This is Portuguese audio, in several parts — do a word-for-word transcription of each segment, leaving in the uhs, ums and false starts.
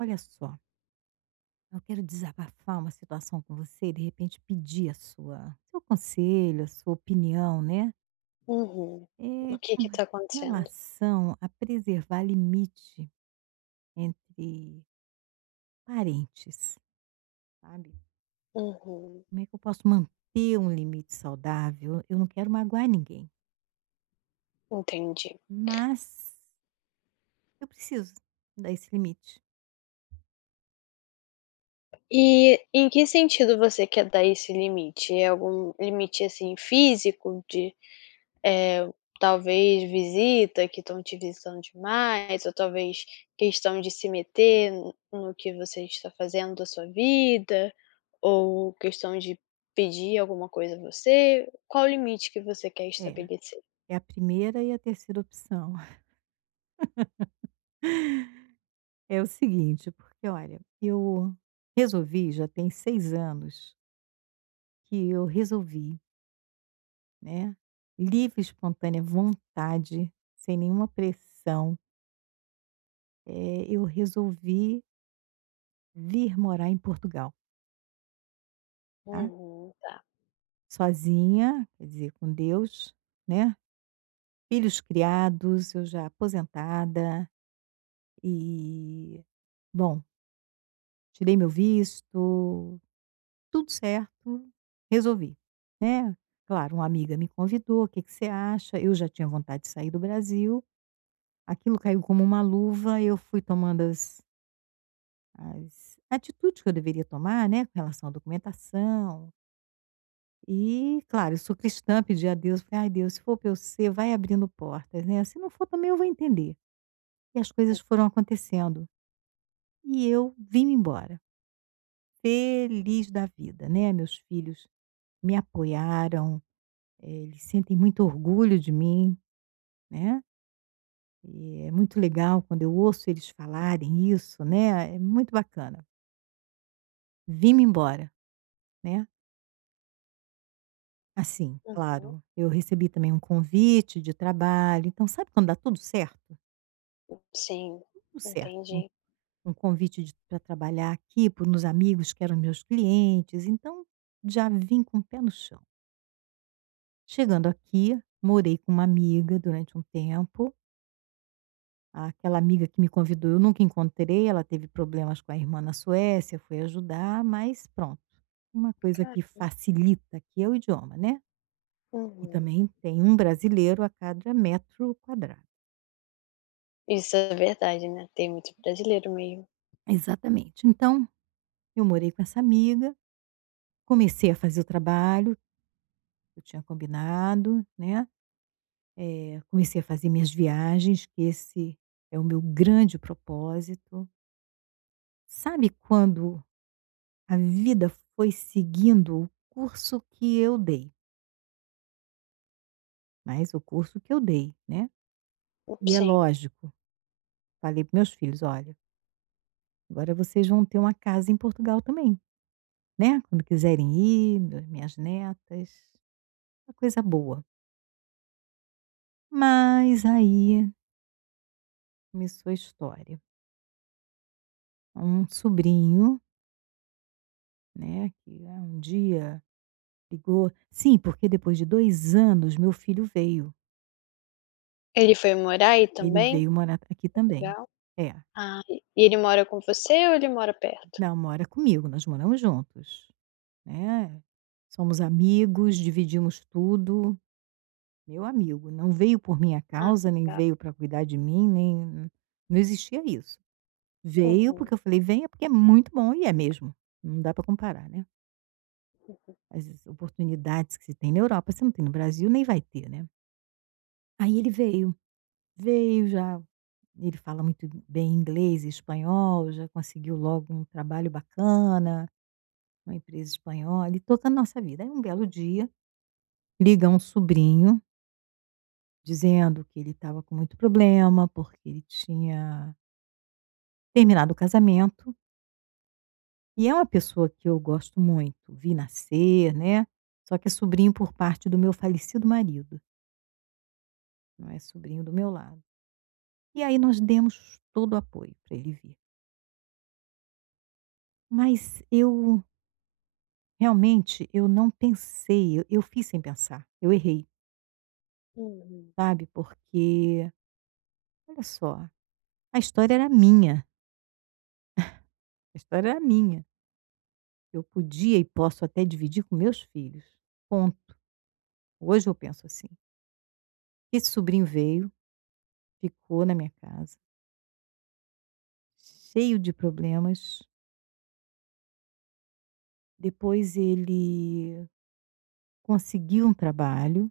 Olha só, eu quero desabafar uma situação com você e de repente pedir a sua seu conselho, a sua opinião, né, Uhum. O eh, que com que tá acontecendo? relação a preservar limite entre parentes, sabe. Uhum, Como é que eu posso manter um limite saudável? Eu não quero magoar ninguém, entendi. mas eu preciso dar esse limite. E em que sentido você quer dar esse limite? É algum limite, assim, físico de, eh, talvez visita, que estão te visitando demais, ou talvez questão de se meter no no que você está fazendo da sua vida, ou questão de pedir alguma coisa a você? Qual o limite que você quer É, estabelecer? é a primeira e a terceira opção. É o seguinte, porque olha, eu resolvi já tem seis anos que eu resolvi, né, livre, espontânea vontade, sem nenhuma pressão, eh, eu resolvi vir morar em Portugal, tá. Uhum, tá. Sozinha, quer dizer, com Deus, né, filhos criados, eu já aposentada e, bom, tirei meu visto, tudo certo, resolvi, né. Claro, uma amiga me convidou: "O que que você acha?". Eu já tinha vontade de sair do Brasil. Aquilo caiu como uma luva, eu fui tomando as as atitudes que eu deveria tomar, né, com relação à documentação. E, claro, eu sou cristã, pedi a Deus, falei: "Ai, Deus, se for pra eu ser, vai abrindo portas, né, se não for também eu vou entender". E as coisas foram acontecendo. E eu vim embora, feliz da vida, né, meus filhos me apoiaram, eh, eles sentem muito orgulho de mim, né, e é muito legal quando eu ouço eles falarem isso, né, é muito bacana. Vim embora. Né, assim, Uhum. claro, eu recebi também um convite de trabalho, então sabe quando dá tudo certo? Sim, Tudo certo, um entendi. um convite para trabalhar aqui por uns amigos que eram meus clientes, então já vim com o pé no chão. Chegando aqui, morei com uma amiga durante um tempo, aquela amiga que me convidou eu nunca encontrei, ela teve problemas com a irmã na Suécia, foi ajudar, mas pronto, uma coisa que Caramba. facilita aqui é o idioma, né, e Uhum. também tem um brasileiro a cada metro quadrado. Isso é verdade, né, tem muito brasileiro mesmo. Exatamente. Então, eu morei com essa amiga, comecei a fazer o trabalho que eu tinha combinado, né, eh, comecei a fazer minhas viagens, que esse é o meu grande propósito. Sabe quando a vida foi seguindo o curso que eu dei, mas o curso que eu dei, né. E é Sim. lógico, falei para meus filhos: "Olha, agora vocês vão ter uma casa em Portugal também, né, quando quiserem ir, minhas minhas netas, uma coisa boa". Mas aí começou a história. Um sobrinho, né, que, ah, um dia ligou sim, porque depois de dois anos meu filho veio. Ele foi morar aí Ele também? veio morar aqui também. Portugal? É, Ah, e e ele mora com você ou ele mora perto? não, mora comigo, nós moramos juntos, né. Somos amigos, dividimos tudo, meu amigo. Não veio por minha Ah, causa, nem legal. veio para cuidar de mim, nem não existia isso. Veio Uhum, porque eu falei: "Venha", porque é muito bom e é mesmo, não dá para comparar, né. As oportunidades que se tem na Europa, você não tem no Brasil, nem vai ter, né. Aí ele veio, veio já ele fala muito bem inglês e espanhol, já conseguiu logo um trabalho bacana, uma empresa espanhola e tocando nossa vida. Aí um belo dia, liga um sobrinho dizendo que ele estava com muito problema, porque ele tinha terminado o casamento, e é uma pessoa que eu gosto muito, vi nascer, né, só que é sobrinho por parte do meu falecido marido, não é sobrinho do meu lado. E aí nós demos todo o apoio para ele vir. Mas eu realmente eu não pensei, eu eu fiz sem pensar, eu errei, uhum, sabe? Porque, olha só, a história era minha, a história era minha. Eu podia e posso até dividir com meus filhos. Ponto. Hoje eu penso assim. Esse sobrinho veio, ficou na minha casa, cheio de problemas. Depois ele conseguiu um trabalho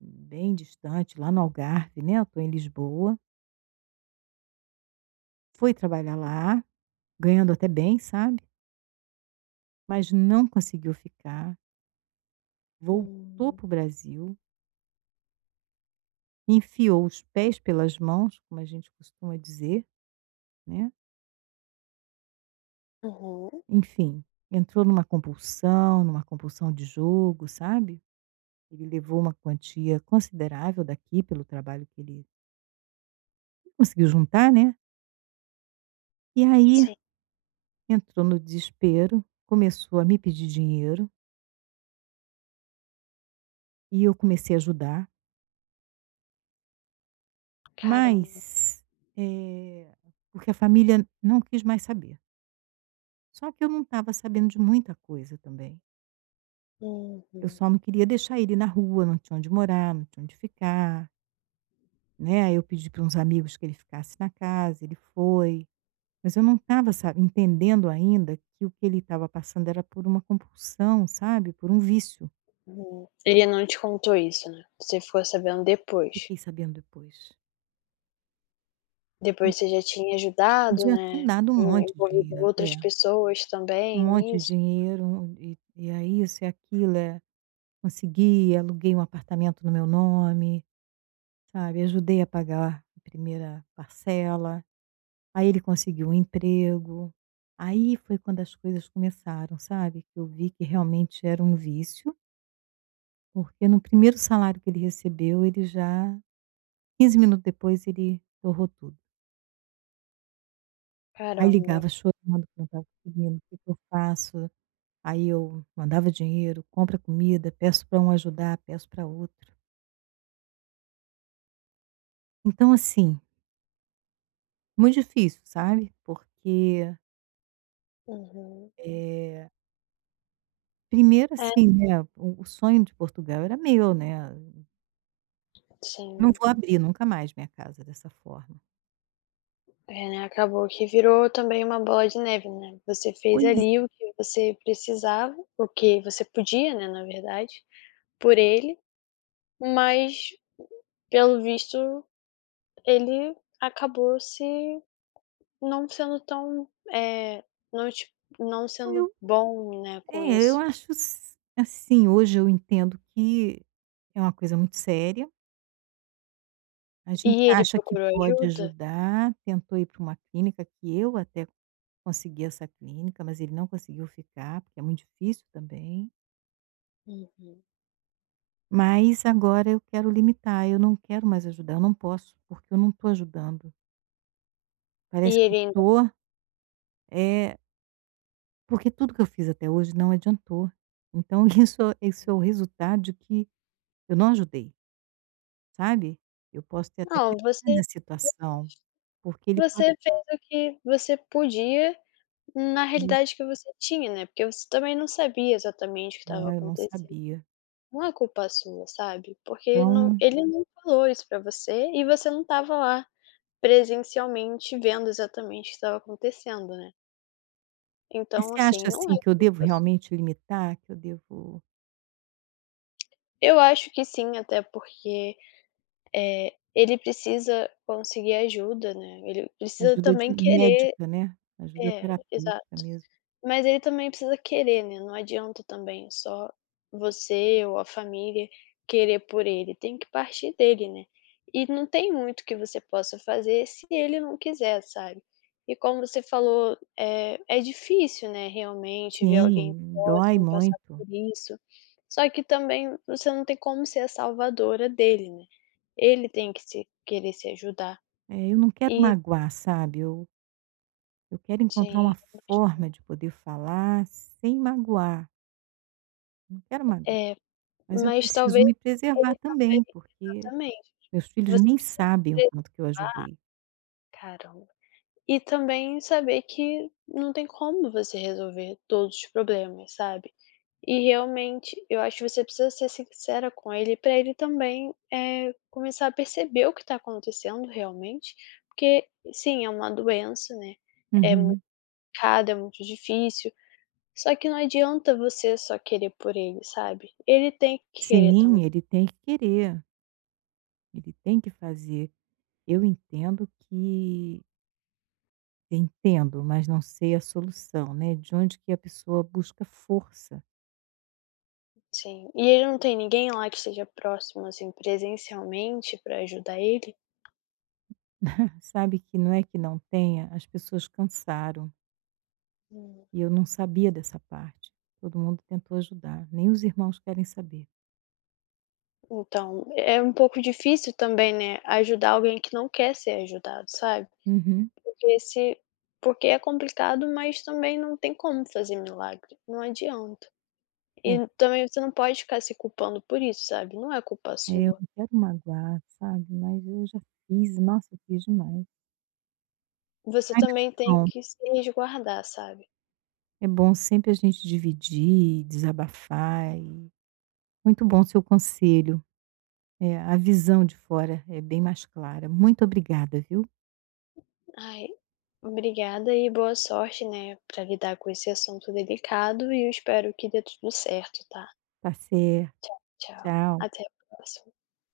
bem distante, lá no Algarve, né? Eu estou em Lisboa. Foi trabalhar lá, ganhando até bem, sabe, mas não conseguiu ficar, voltou hum, para o Brasil, enfiou os pés pelas mãos, como a gente costuma dizer, né, uhum, enfim, entrou numa compulsão, numa compulsão de jogo, sabe. Ele levou uma quantia considerável daqui pelo trabalho que ele conseguiu juntar, né, e aí sim. entrou no desespero, começou a me pedir dinheiro e eu comecei a ajudar. Caramba. Mas, eh, porque a família não quis mais saber. Só que eu não estava sabendo de muita coisa também. Eu Uhum, só não queria deixar ele na rua, não tinha onde morar, não tinha onde ficar, né. Aí eu pedi para uns amigos que ele ficasse na casa, ele foi. Mas eu não estava entendendo ainda que o que ele estava passando era por uma compulsão, sabe, por um vício. uhum. Ele não te contou isso, né, você ficou sabendo depois. Fiquei sabendo depois. Ele Depois você já tinha ajudado, podia ter né, dado um en monte de envolvido dinheiro. outras É, pessoas um também monte de nisso. dinheiro, um e e é isso, é aquilo, é consegui, aluguei um apartamento no meu nome, sabe, ajudei a pagar a primeira parcela, aí ele conseguiu um emprego. Aí foi quando as coisas começaram, sabe, que eu vi que realmente era um vício, porque no primeiro salário que ele recebeu, ele já quinze minutos depois ele torrou tudo. Aí Caramba. ligava chorando que não estava conseguindo, o que que eu faço? Aí eu mandava dinheiro, compra comida, peço para um ajudar, peço para outro. Então assim muito difícil, sabe, porque, Uhum. eh, primeiro É, assim, né, o o sonho de Portugal era meu, né, não sim. vou abrir nunca mais minha casa dessa forma. É, né, acabou que virou também uma bola de neve, né. Você fez Pois ali é, o que você precisava, o que você podia, né, na verdade, por ele, mas pelo visto ele acabou se não sendo tão, é, não te não então sendo eu bom, né, com é, eu isso. acho s assim, hoje eu entendo que é uma coisa muito séria, a gente E ele acha que procurou pode ajuda? ajudar, tentou ir pra uma clínica que eu até consegui essa clínica, mas ele não conseguiu ficar, porque é muito difícil também. Uhum. Mas agora eu quero limitar, eu não quero mais ajudar, eu não posso, porque eu não estou ajudando. Parece E que ele eu ainda tô, eh, porque tudo que eu fiz até hoje não adiantou. Então isso isso é o resultado de que eu não ajudei, sabe. Eu posso ter até não, você piorado a situação, porque ele pode você fez o que você podia na ter dito, realidade que você tinha, né, porque você também não sabia exatamente o que estava "Não, eu não acontecendo. sabia". Não é culpa sua, sabe, porque não Então, ele. Hum. Não falou isso pra você e você não estava lá presencialmente vendo exatamente o que estava acontecendo, né. mas Então, você assim, acha, não é assim, que eu devo culpa su, realmente limitar, que eu devo eu acho que sim, até porque, eh, ele precisa conseguir ajuda, né, ele precisa ajuda também de querer. médica, né, ajuda É, terapêutica exato. mesmo. Mas ele também precisa querer, né, não adianta também só você ou a família querer por ele, tem que partir dele, né. E não tem muito que você possa fazer se ele não quiser, sabe. E como você falou, é é difícil, né, realmente ver alguém Sim, dói próximo passar muito. por isso, só que também você não tem como ser a salvadora dele, né. Ele tem que se querer se ajudar. É, eu não quero E magoar, sabe, eu eu quero encontrar sim, uma mas forma de poder falar sem magoar, não quero magoar, é, mas eu mas preciso talvez me preservar ele também, também, porque exatamente. meus filhos Você nem precisa, sabem o pre, tanto que eu ajudei. caramba. E também saber que não tem como você resolver todos os problemas, sabe. E realmente, eu acho que você precisa ser sincera com ele, pra ele também, eh, começar a perceber o que tá acontecendo realmente, porque sim, é uma doença, né, é Uhum. complicado, é muito difícil, só que não adianta você só querer por ele, sabe. Ele tem que querer. Sim, ele tem que querer, ele tem que fazer. Eu entendo que entendo, mas não sei a solução, né, de onde que a pessoa busca força, Sim. E ele não tem ninguém lá que esteja próximo, assim, presencialmente pra ajudar ele? sabe, que não é que não tenha, as pessoas cansaram. Hum. E eu não sabia dessa parte. Todo mundo tentou ajudar, nem os irmãos querem saber. Então, é um pouco difícil também, né, ajudar alguém que não quer ser ajudado, sabe. Uhum. Porque se, porque é complicado, mas também não tem como fazer milagre, não adianta. É, E também você não pode ficar se culpando por isso, sabe, não é culpa é, eu sua. não quero magoar, sabe, mas eu já fiz, nossa, eu fiz demais. Você Ai, mas também que tem bom. que se resguardar, sabe. É bom sempre a gente dividir, desabafar e muito bom seu conselho. É, a visão de fora é bem mais clara. Muito obrigada, viu. Ai, obrigada e boa sorte, né, pra lidar com esse assunto delicado e eu espero que dê tudo certo, tá? Tá certo, Tchau, tchau. até a próxima.